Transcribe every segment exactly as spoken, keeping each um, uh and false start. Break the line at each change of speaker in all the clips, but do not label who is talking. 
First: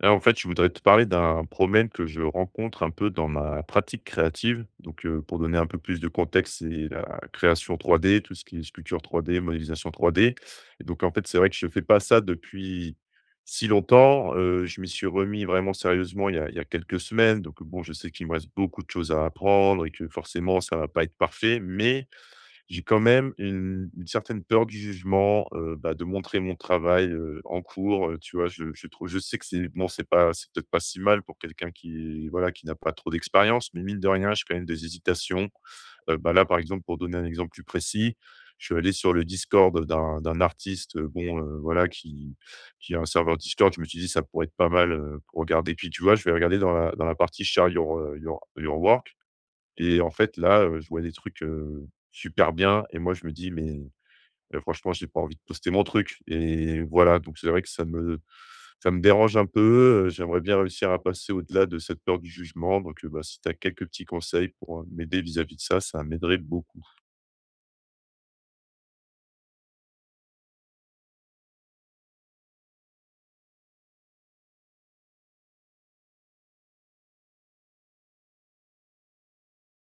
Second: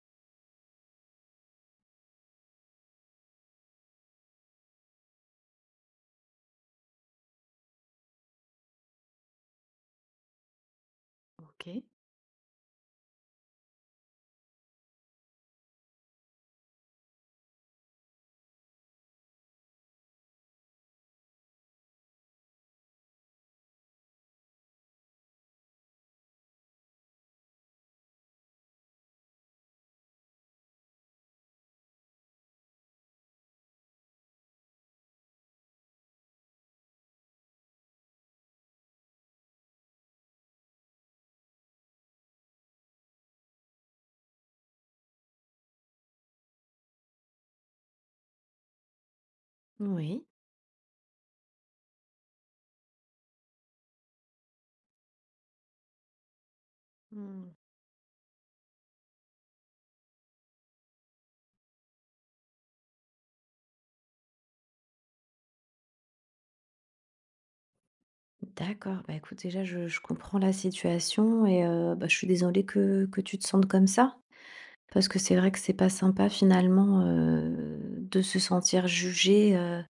Là, en fait, je voudrais te parler d'un problème que je rencontre un peu dans ma pratique créative. Donc, heu, pour donner un peu plus de contexte, c'est la création trois d, tout ce qui est sculpture trois d, modélisation trois d et donc en fait, c'est vrai que je ne fais
OK.
pas ça depuis si longtemps. Heu, je m'y suis remis vraiment sérieusement il y a il y a quelques semaines donc bon, je sais qu'il me reste beaucoup de choses à apprendre et que forcément ça ne va pas être parfait, mais j'ai quand même une une certaine peur du jugement, heu, bah, de montrer mon travail, heu, en cours, heu, tu vois? Je je trou je sais que c'est bon, c'est pas c'est peut-être pas si mal pour quelqu'un qui, voilà, qui n'a pas trop d'expérience, mais mine de rien, j'ai quand même des hésitations. Heu, bah, là, par exemple, pour donner un exemple plus précis, je suis allé sur le Discord d'un d'un artiste, heu, bon, heu, voilà, qui qui a un serveur Discord. Je me suis dit: «Ça pourrait être pas mal, heu, pour regarder». Puis, tu vois, je vais regarder dans la dans la partie Share your, heu, your your work et en
Oui.
fait, là, heu, je vois des trucs, heu, super bien et moi je me dis: «Mais, heu, franchement, j'ai pas envie de poster mon truc» et voilà, donc c'est
Mmh.
vrai que ça me ça me dérange un peu, heu, j'aimerais bien réussir à passer au-delà de cette peur du jugement. Donc heu, bah, si tu as quelques petits conseils pour, heu, m'aider vis-à-vis de ça, ça m'aiderait beaucoup.
D'accord, bah, écoute, déjà, je je comprends la situation et heu, bah, je suis désolée que que tu te sentes comme ça. Parce que c'est vrai que c'est pas sympa finalement, heu, de se sentir jugé. heu,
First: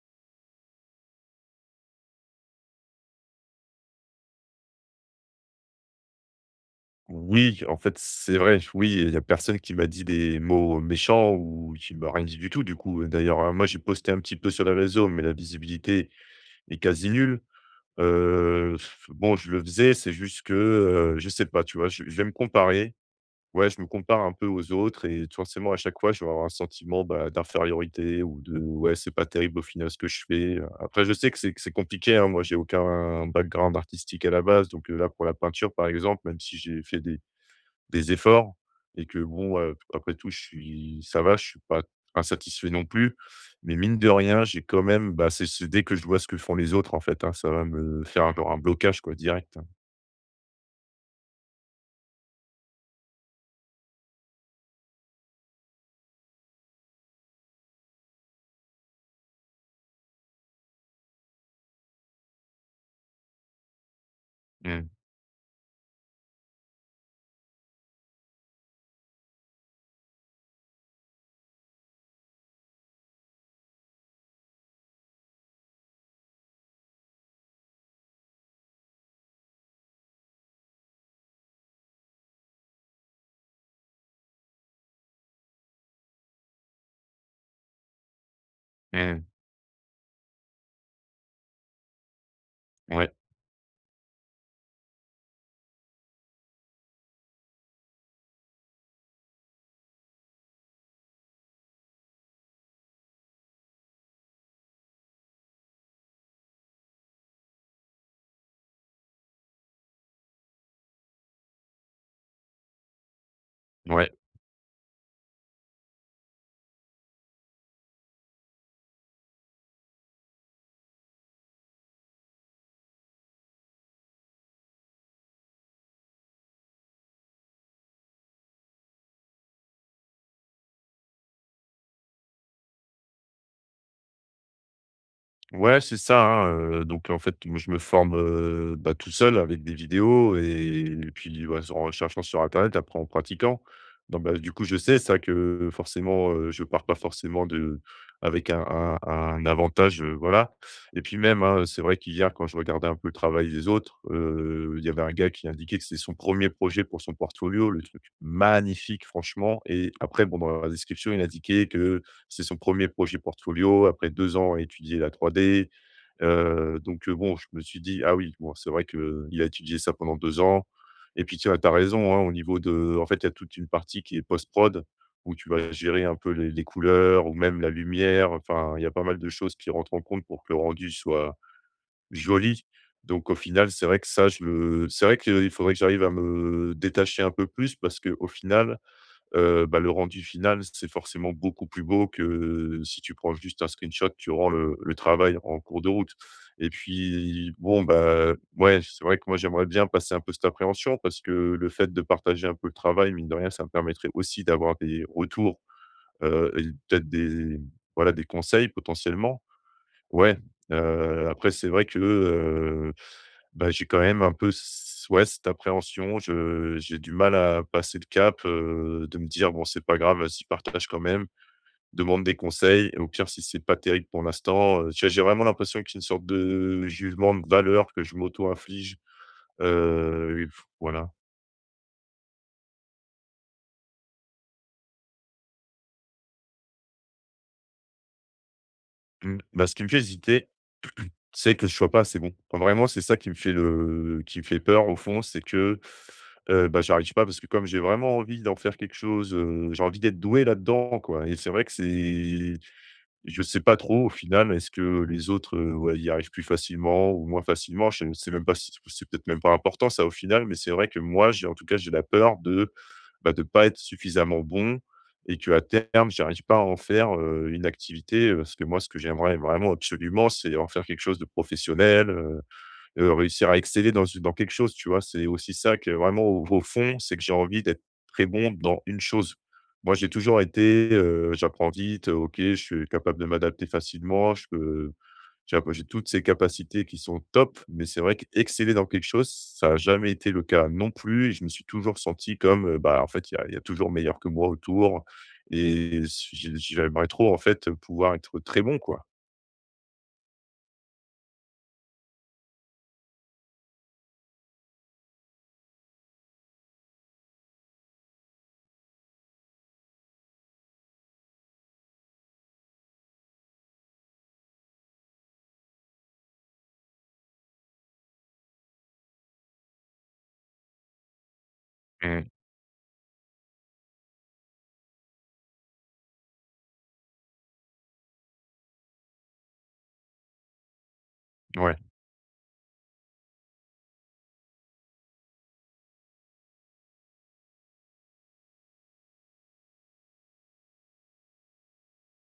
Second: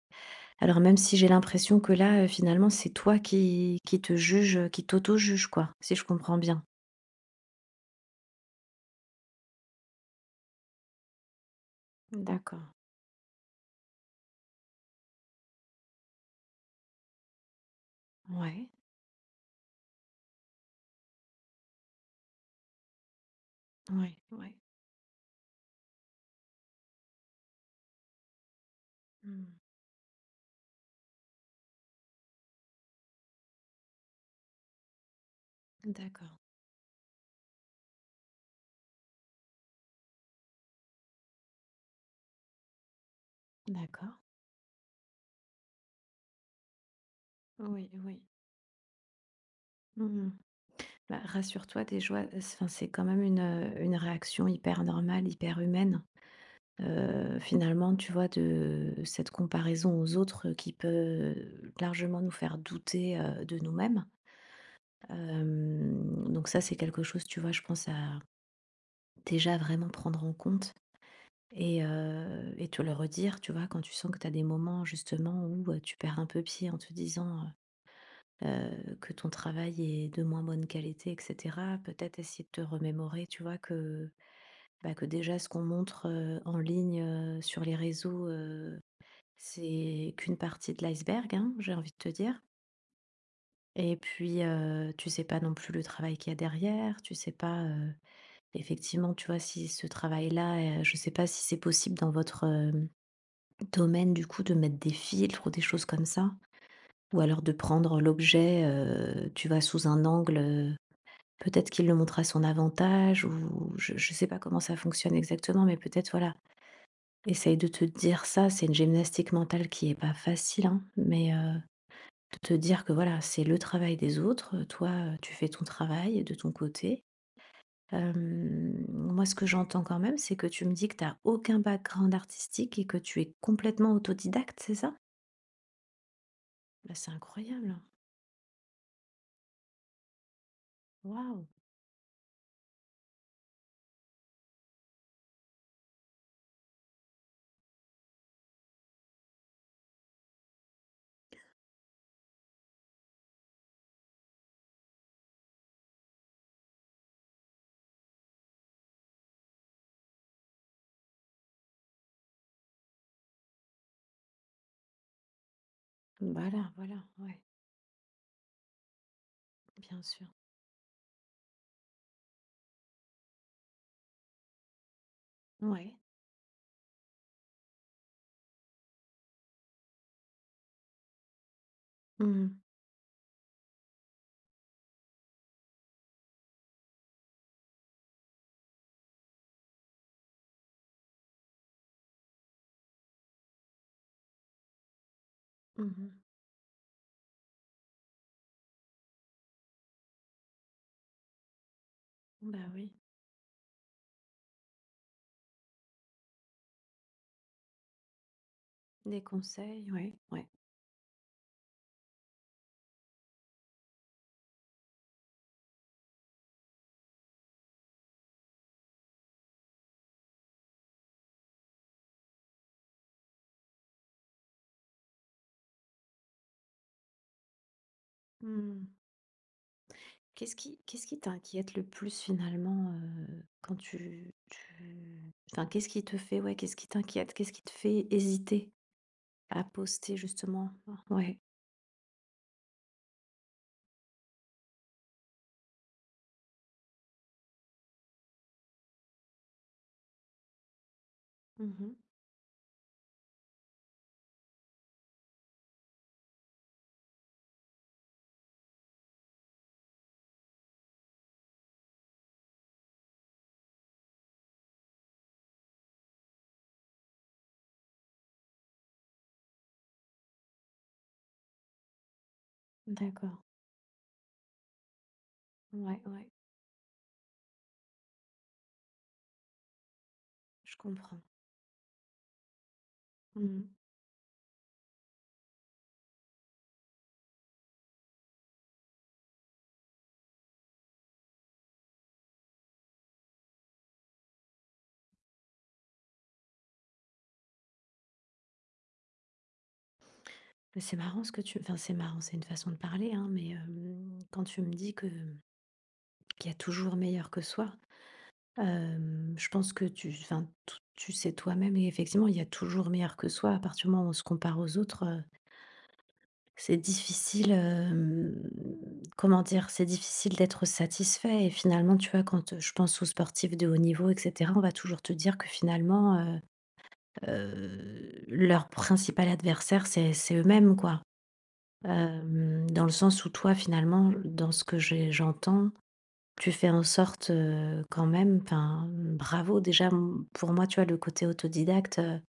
Alors même si j'ai l'impression que là, heu, finalement, c'est toi qui qui te juge, heu, qui tauto juge quoi, si je comprends bien?
Oui, en fait, c'est vrai, oui, il y a personne qui m'a dit des mots méchants ou qui m'a rien dit du tout,
D'accord.
du coup, d'ailleurs, hein. Moi, j'ai posté un petit peu sur les réseaux, mais la visibilité est quasi nulle.
Ouais.
Heu, bon, je le faisais, c'est juste que, heu, je sais pas, tu vois? Je je vais me comparer. Ouais, je me
Ouais,
compare un peu
ouais.
aux autres et forcément, à chaque fois, je vais avoir un sentiment, bah, d'infériorité ou de: «Ouais, c'est pas
Mmh.
terrible au final ce que je fais». Après, je sais que c'est c'est compliqué, hein. Moi, j'ai aucun background artistique à la base, donc, heu, là, pour la peinture, par exemple,
D'accord.
même si j'ai fait des des efforts, et que bon, heu, après tout, je suis ça va, je suis pas insatisfait non plus. Mais mine de
D'accord.
rien, j'ai quand même, bah, c'est c'est dès que je vois ce que font les autres, en fait, hein, ça va
Oui,
me
oui.
faire un, genre un blocage, quoi, direct, hein.
Mmh. Bah, rassure-toi, tes joies, enfin, c'est quand même une, heu, une réaction hyper normale, hyper humaine. Heu, finalement, tu vois, de cette comparaison aux autres qui peut largement nous faire douter, heu, de nous-mêmes.
Mmh,
Hem, donc ça, c'est quelque chose, tu vois, je pense à déjà vraiment prendre en compte et heu et te le redire, tu vois, quand tu sens que tu as des moments justement où, heu, tu perds un peu pied en te disant, heu que ton travail est de moins bonne qualité et cetera. Peut-être essayer de te remémorer, tu vois, que bah, que déjà ce qu'on montre, heu, en ligne, heu, sur les réseaux, heu,
mmh.
c'est qu'une partie de l'iceberg, hein, j'ai envie de te dire.
Ouais,
Et puis, heu, tu sais pas non plus le travail qu'il y a derrière, tu sais pas, heu, effectivement, tu vois, si ce travail-là, heu, je sais pas si c'est possible dans votre, hem, domaine, du coup, de mettre des filtres ou des choses comme ça? Ou alors de prendre l'objet, heu, tu vois, sous un angle, heu, peut-être qu'il le montre à son avantage ou je
ouais.
je sais pas comment ça fonctionne exactement, mais peut-être, voilà, essaye de te dire ça, c'est une gymnastique mentale qui est pas facile, hein, mais heu, de te dire que voilà, c'est le travail des autres, heu, toi, heu, tu fais ton travail de ton côté. Hem, moi ce que j'entends quand même, c'est que tu me dis que tu as aucun background artistique et que tu es complètement autodidacte, c'est ça?
Ouais, c'est ça, hein, heu,
Bah, c'est
donc en fait, moi je
incroyable!
me forme, heu, bah, tout seul avec des vidéos et et
Waouh!
puis, ouais, en recherchant sur internet, après en pratiquant. Donc bah, du coup, je sais ça que forcément, heu, je pars pas forcément de, avec un un un avantage, heu, voilà. Et puis même, hein, c'est vrai qu'hier, quand je regardais un peu le travail des autres, heu, il y avait un gars qui indiquait que c'est son premier projet pour son portfolio, le truc magnifique franchement, et après bon, dans la description, il indiquait que c'est son premier projet portfolio après deux ans à étudier la trois d,
Voilà,
heu,
voilà,
donc heu, bon,
ouais,
je me suis dit: «Ah oui, bon, c'est vrai qu'il a étudié ça
bien
pendant
sûr.
deux ans». Et puis tiens, tu as raison, hein, au niveau de, en fait, il y a toute une partie qui est post-prod où tu vas
Ouais.
gérer un peu les les couleurs ou même la lumière, enfin, il y a pas mal de choses qui rentrent en compte pour que le rendu soit
Mmh mh.
joli, donc au final, c'est vrai que ça, je le c'est vrai qu'il faudrait que j'arrive à me détacher un peu plus parce que au final, heu, bah, le rendu final, c'est forcément beaucoup plus beau que si tu prends juste un screenshot durant le le travail en cours de
Mmh.
route. Et puis, bon, bah, ouais, c'est vrai que moi, j'aimerais bien passer un peu cette appréhension, parce que le fait de partager un peu
Bah,
le
oui,
travail, mine de rien, ça me permettrait aussi d'avoir des retours, heu et peut-être des, voilà, des conseils
des
potentiellement.
conseils, ouais,
Ouais,
ouais.
heu, après c'est vrai que, heu, bah, j'ai quand même un peu c ouais, cette appréhension. Je j'ai du mal à passer le cap, heu, de me dire: «Bon, c'est pas grave, vas-y, partage quand même, demande des conseils et au pire, si c'est pas terrible pour l'instant», heu, tu vois, j'ai vraiment l'impression que c'est une sorte de jugement de valeur que je
Mmh.
m'auto-inflige, heu,
Qu'est-ce qui qu'est-ce
voilà.
qui t'inquiète le plus finalement, heu, quand tu tu enfin, qu'est-ce qui te fait ouais, qu'est-ce qui t'inquiète? Qu'est-ce qui te fait hésiter
Mmh,
à
bah, ce qui me fait
poster
hésiter.
justement? Ouais.
Tu sais, que je sois pas c'est bon. Enfin, vraiment, c'est ça qui me fait le qui me fait peur au fond, c'est que, heu, bah, j'arrive pas parce que comme j'ai vraiment envie d'en faire quelque chose, heu, j'ai envie d'être doué là-dedans, quoi, et c'est vrai que
Mmh.
c'est je sais pas trop au final, est-ce que les autres, heu, ouais, y arrivent plus facilement ou moins facilement? Je ne sais même pas si c'est, peut-être même pas important ça au final, mais c'est vrai que moi, j'ai, en tout cas, j'ai la peur de, bah, de pas être suffisamment bon et qu'à terme, j'arrive pas à en faire, heu, une activité, heu, parce que moi, ce que j'aimerais vraiment absolument, c'est en faire quelque chose de professionnel, heu,
D'accord.
réussir à exceller dans dans quelque chose, tu vois? C'est aussi ça que,
Ouais,
vraiment,
ouais,
au au fond, c'est que j'ai envie d'être très bon dans une chose. Moi, j'ai toujours
je
été,
comprends.
heu, j'apprends vite, heu, OK, je suis capable de
Mmh.
m'adapter facilement, je peux j'ai j'ai toutes ces capacités qui sont top, mais c'est vrai qu'exceller dans quelque chose, ça n'a jamais été le cas non plus, et je me suis toujours senti comme, heu, bah, en fait, il y a il y a toujours meilleur que moi autour, et j'ai j'aimerais trop, en fait, pouvoir être très bon, quoi.
Mais c'est marrant ce que tu enfin, c'est marrant, c'est une façon de parler, hein, mais hem, quand tu me dis que mmh, qu'il y a toujours meilleur que soi, hem, je pense que tu enfin, tou tu sais toi-même et effectivement, il y a toujours meilleur que soi à partir du moment où on se compare aux autres. C'est difficile, hem, comment dire? C'est difficile d'être satisfait et finalement, tu vois,
Mmh.
quand, je pense aux sportifs de haut niveau et cetera, on va toujours te dire que finalement, heu heu, leur principal adversaire, c'est c'est eux-mêmes, quoi.
Ouais.
Hem, dans le sens où toi, finalement, dans ce que j'ai j'entends, tu fais en sorte, heu, quand même enfin, bravo déjà, m pour moi, tu vois, le côté autodidacte, heu,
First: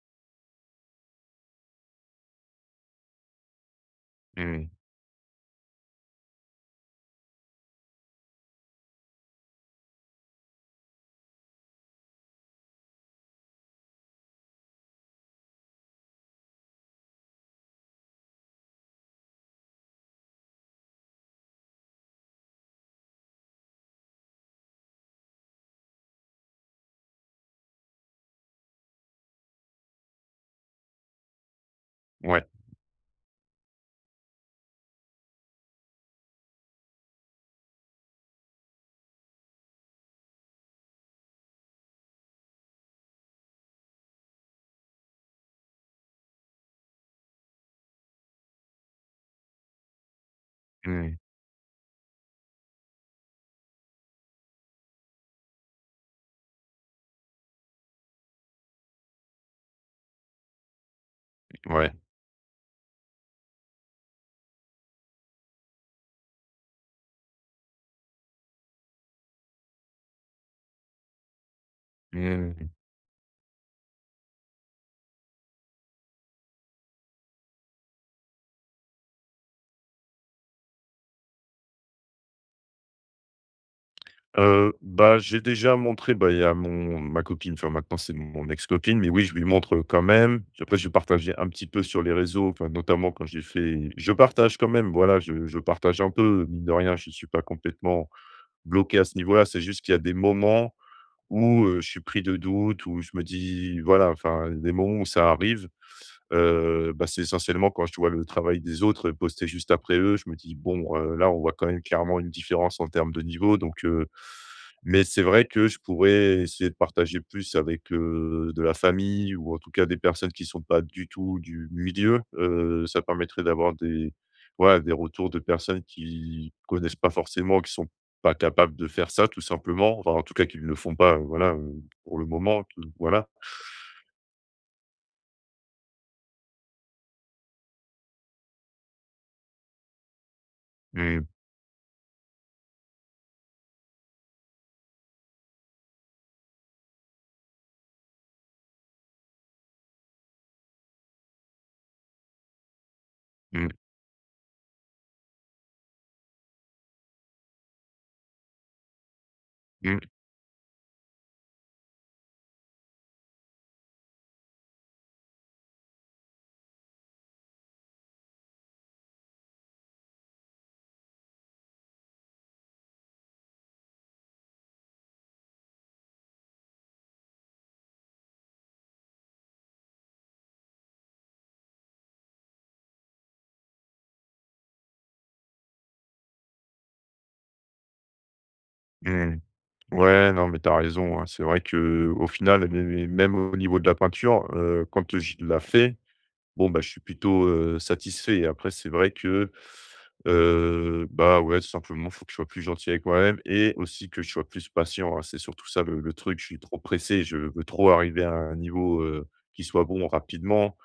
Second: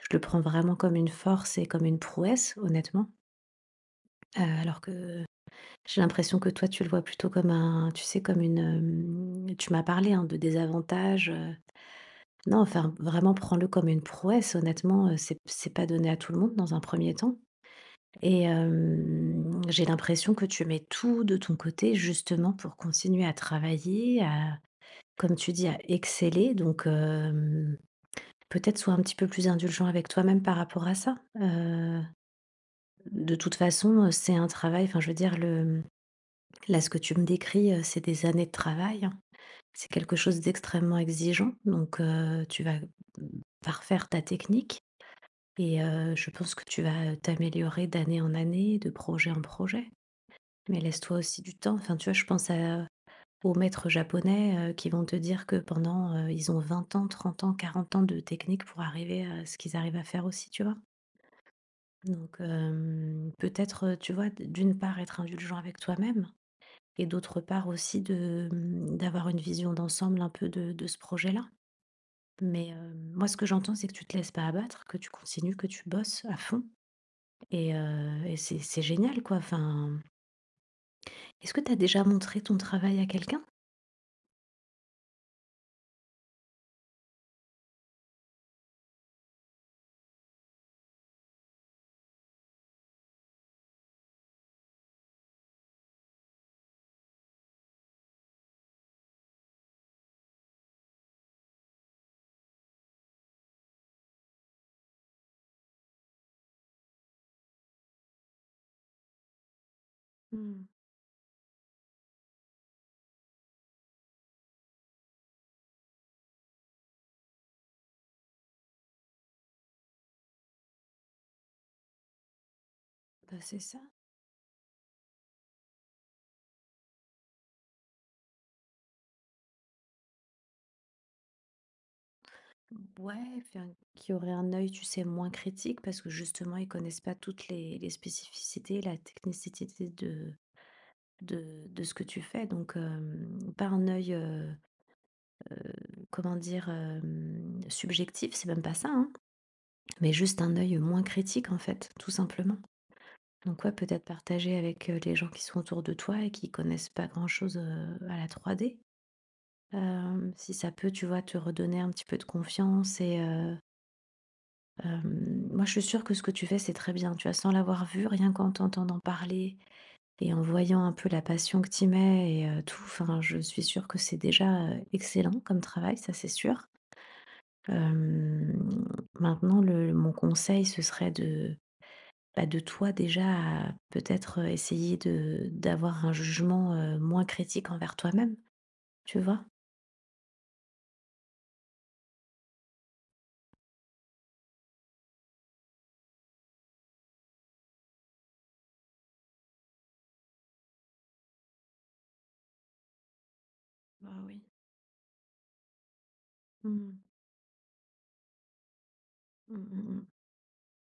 je le prends vraiment comme une force et comme une prouesse, honnêtement, heu,
Mmh.
alors que j'ai l'impression que toi, tu le vois plutôt comme un tu sais, comme une, hem, tu m'as parlé, hein, de désavantages, heu, non, enfin, vraiment prends-le comme une prouesse honnêtement, heu, c'est c'est pas donné à tout le monde dans un premier temps et hem, j'ai l'impression que tu mets tout de ton côté justement pour continuer à travailler, à comme tu dis, à exceller. Donc hem, peut-être sois un petit peu plus indulgent avec toi-même par rapport à ça, heu,
Ouais.
de toute façon, heu, c'est un travail, enfin je veux dire le. Là, ce que tu me décris, heu, c'est des années de travail, hein. C'est quelque chose d'extrêmement exigeant, donc heu, tu vas, mmh, parfaire ta technique et heu, je pense que tu vas t'améliorer d'année en année, de projet en projet. Mais
Mmh.
laisse-toi aussi du temps. Enfin, tu vois, je pense à aux maîtres japonais, heu, qui vont te dire que pendant, heu, ils ont vingt ans, trente ans, quarante ans de technique pour arriver à ce qu'ils arrivent à faire aussi, tu vois?
Ouais.
Donc hem, peut-être, heu, tu vois, d d'une part être indulgent avec toi-même et d'autre part aussi de, mmh, d'avoir une vision d'ensemble un peu de de ce projet-là.
Mmh.
Mais, heu, moi ce que j'entends, c'est que tu te laisses pas abattre, que tu continues, que tu bosses à fond et heu et c'est c'est génial quoi. Enfin, est-ce que tu as déjà montré ton travail à quelqu'un?
Heu, bah, j'ai déjà montré, bah, il y a mon, ma copine, enfin maintenant c'est mon ex-copine, mais oui, je lui montre, quand même. Après, je partagé un petit peu sur les réseaux, enfin notamment quand j'ai fait je partage quand même, voilà, je je partage un peu, mine de rien, je ne suis pas complètement bloqué à ce niveau-là. C'est juste qu'il y a des moments où, heu, je suis pris de doute, où je me dis, voilà, enfin des moments où ça arrive, heu, bah, c'est essentiellement quand je vois le travail des autres, posté juste après eux, je me dis:
Mmh,
«Bon, heu, là, on voit quand même clairement une différence en termes de niveau donc heu» Mais c'est vrai que je pourrais essayer de partager plus avec, heu, de la famille, ou en tout cas des personnes qui sont pas du tout du milieu, heu, ça
bah,
permettrait
c'est
d'avoir
ça.
des ouais, des retours de personnes qui connaissent pas forcément, qui sont pas capables de faire ça tout simplement, enfin en tout cas qui ne le font pas, heu, voilà, heu, pour le moment, qui
Ouais,
voilà.
enfin, qui aurait un œil, tu sais, moins critique parce que justement ils connaissent pas toutes les les spécificités, la technicité de
Mmh,
de de ce que tu fais donc, hem, pas un œil, heu, comment dire? Hem, subjectif, c'est même pas ça, hein, mais juste un œil, moins critique en fait, tout simplement. Donc ouais,
mmh,
peut-être partager avec, heu, les gens qui sont autour de toi et qui connaissent pas grand-chose, heu, à la trois D.
mmh,
Hem, si ça peut, tu vois, te redonner un petit peu de confiance et heu, hem, moi je suis sûre que ce que tu fais, c'est très bien, tu vois? Sans l'avoir vu, rien qu'en t'entendant parler et en voyant un peu la passion que tu mets et heu, tout, enfin, je suis sûre que c'est déjà, heu, excellent comme travail, ça c'est sûr. Hem, Maintenant le mon conseil, ce serait de, bah, de toi déjà à peut-être, essayer de d'avoir un jugement, heu, moins critique envers toi-même, tu
mmh.
vois?
Ouais, non mais t'as raison, hein. C'est vrai que au final, mais mais même au niveau de la peinture, heu, quand, heu, je la fais. Bon, bah, je suis plutôt, heu, satisfait. Après, c'est vrai que, heu, bah, ouais, tout simplement, faut que je sois plus gentil avec moi-même et aussi
Bah,
que je
oui.
sois plus patient, hein. C'est surtout ça le le truc. Je suis trop
Mmh.
pressé, je veux trop arriver à un niveau, heu, qui
Mmh
soit
mh,
bon rapidement.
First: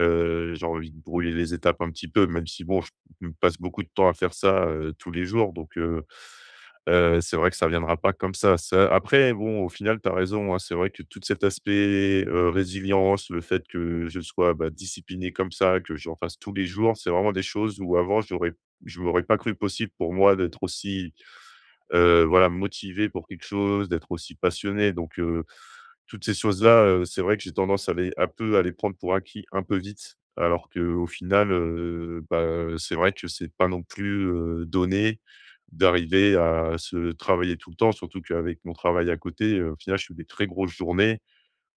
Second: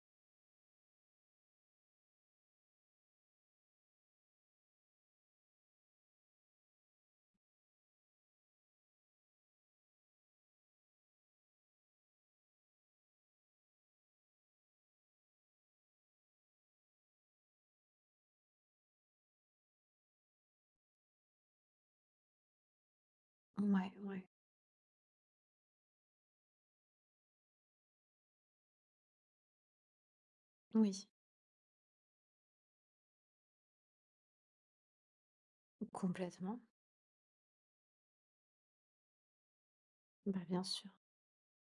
Heu, j'ai envie de brouiller les étapes un petit peu, même si bon, je je passe beaucoup de temps à faire ça, heu, tous les jours, donc heu heu, c'est vrai que ça viendra pas comme ça. Ça, après bon, au final, tu as raison, hein, c'est vrai que tout cet aspect, heu, résilience, le fait que je sois, bah, discipliné comme ça, que j'en fasse tous les jours, c'est vraiment des choses où, avant, j'aurais je m'aurais pas cru possible pour moi d'être aussi, heu, voilà, motivé pour quelque
mmh.
chose,
Ouais,
d'être
ouais.
aussi passionné, donc heu toutes ces choses-là, heu, c'est vrai que j'ai tendance à les un peu à les prendre pour acquis un peu vite, alors qu'au
Oui,
final, heu, bah, c'est vrai que c'est pas non plus, heu, donné d'arriver
complètement.
à se travailler tout le temps, surtout qu'avec mon travail à côté, heu, au final, je fais des
Bah,
très
bien
grosses
sûr.
journées.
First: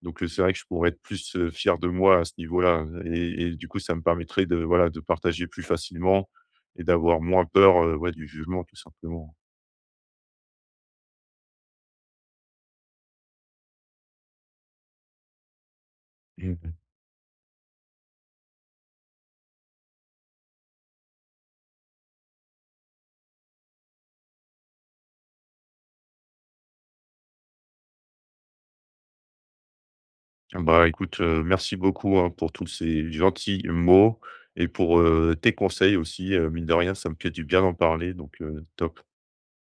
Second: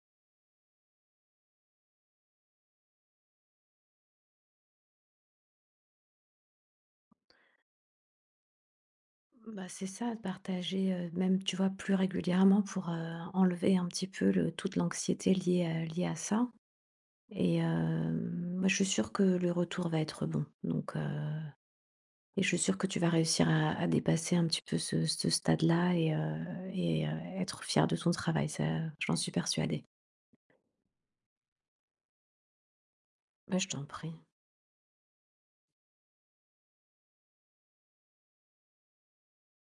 Donc, heu, c'est vrai que je pourrais être plus, heu, fier de moi à ce niveau-là, et et du coup, ça me permettrait de, voilà, de partager plus facilement et d'avoir moins peur, heu, ouais, du jugement, tout simplement.
Bah, c'est ça, de partager, heu, même, tu vois, plus régulièrement pour, heu, enlever un petit peu le toute l'anxiété liée à liée à ça et hem, moi, je suis sûre que le retour va être bon donc heu et je suis sûre que tu vas réussir à à dépasser un petit peu ce, ce stade-là et, euh, et, euh, être fière de ton travail. Ça, j'en suis persuadée.
Bah, écoute, heu, merci beaucoup, hein, pour tous ces
Bah,
gentils
je t'en prie.
mots et pour, heu, tes conseils aussi, heu, mine de rien, ça me fait du bien d'en parler, donc heu, top.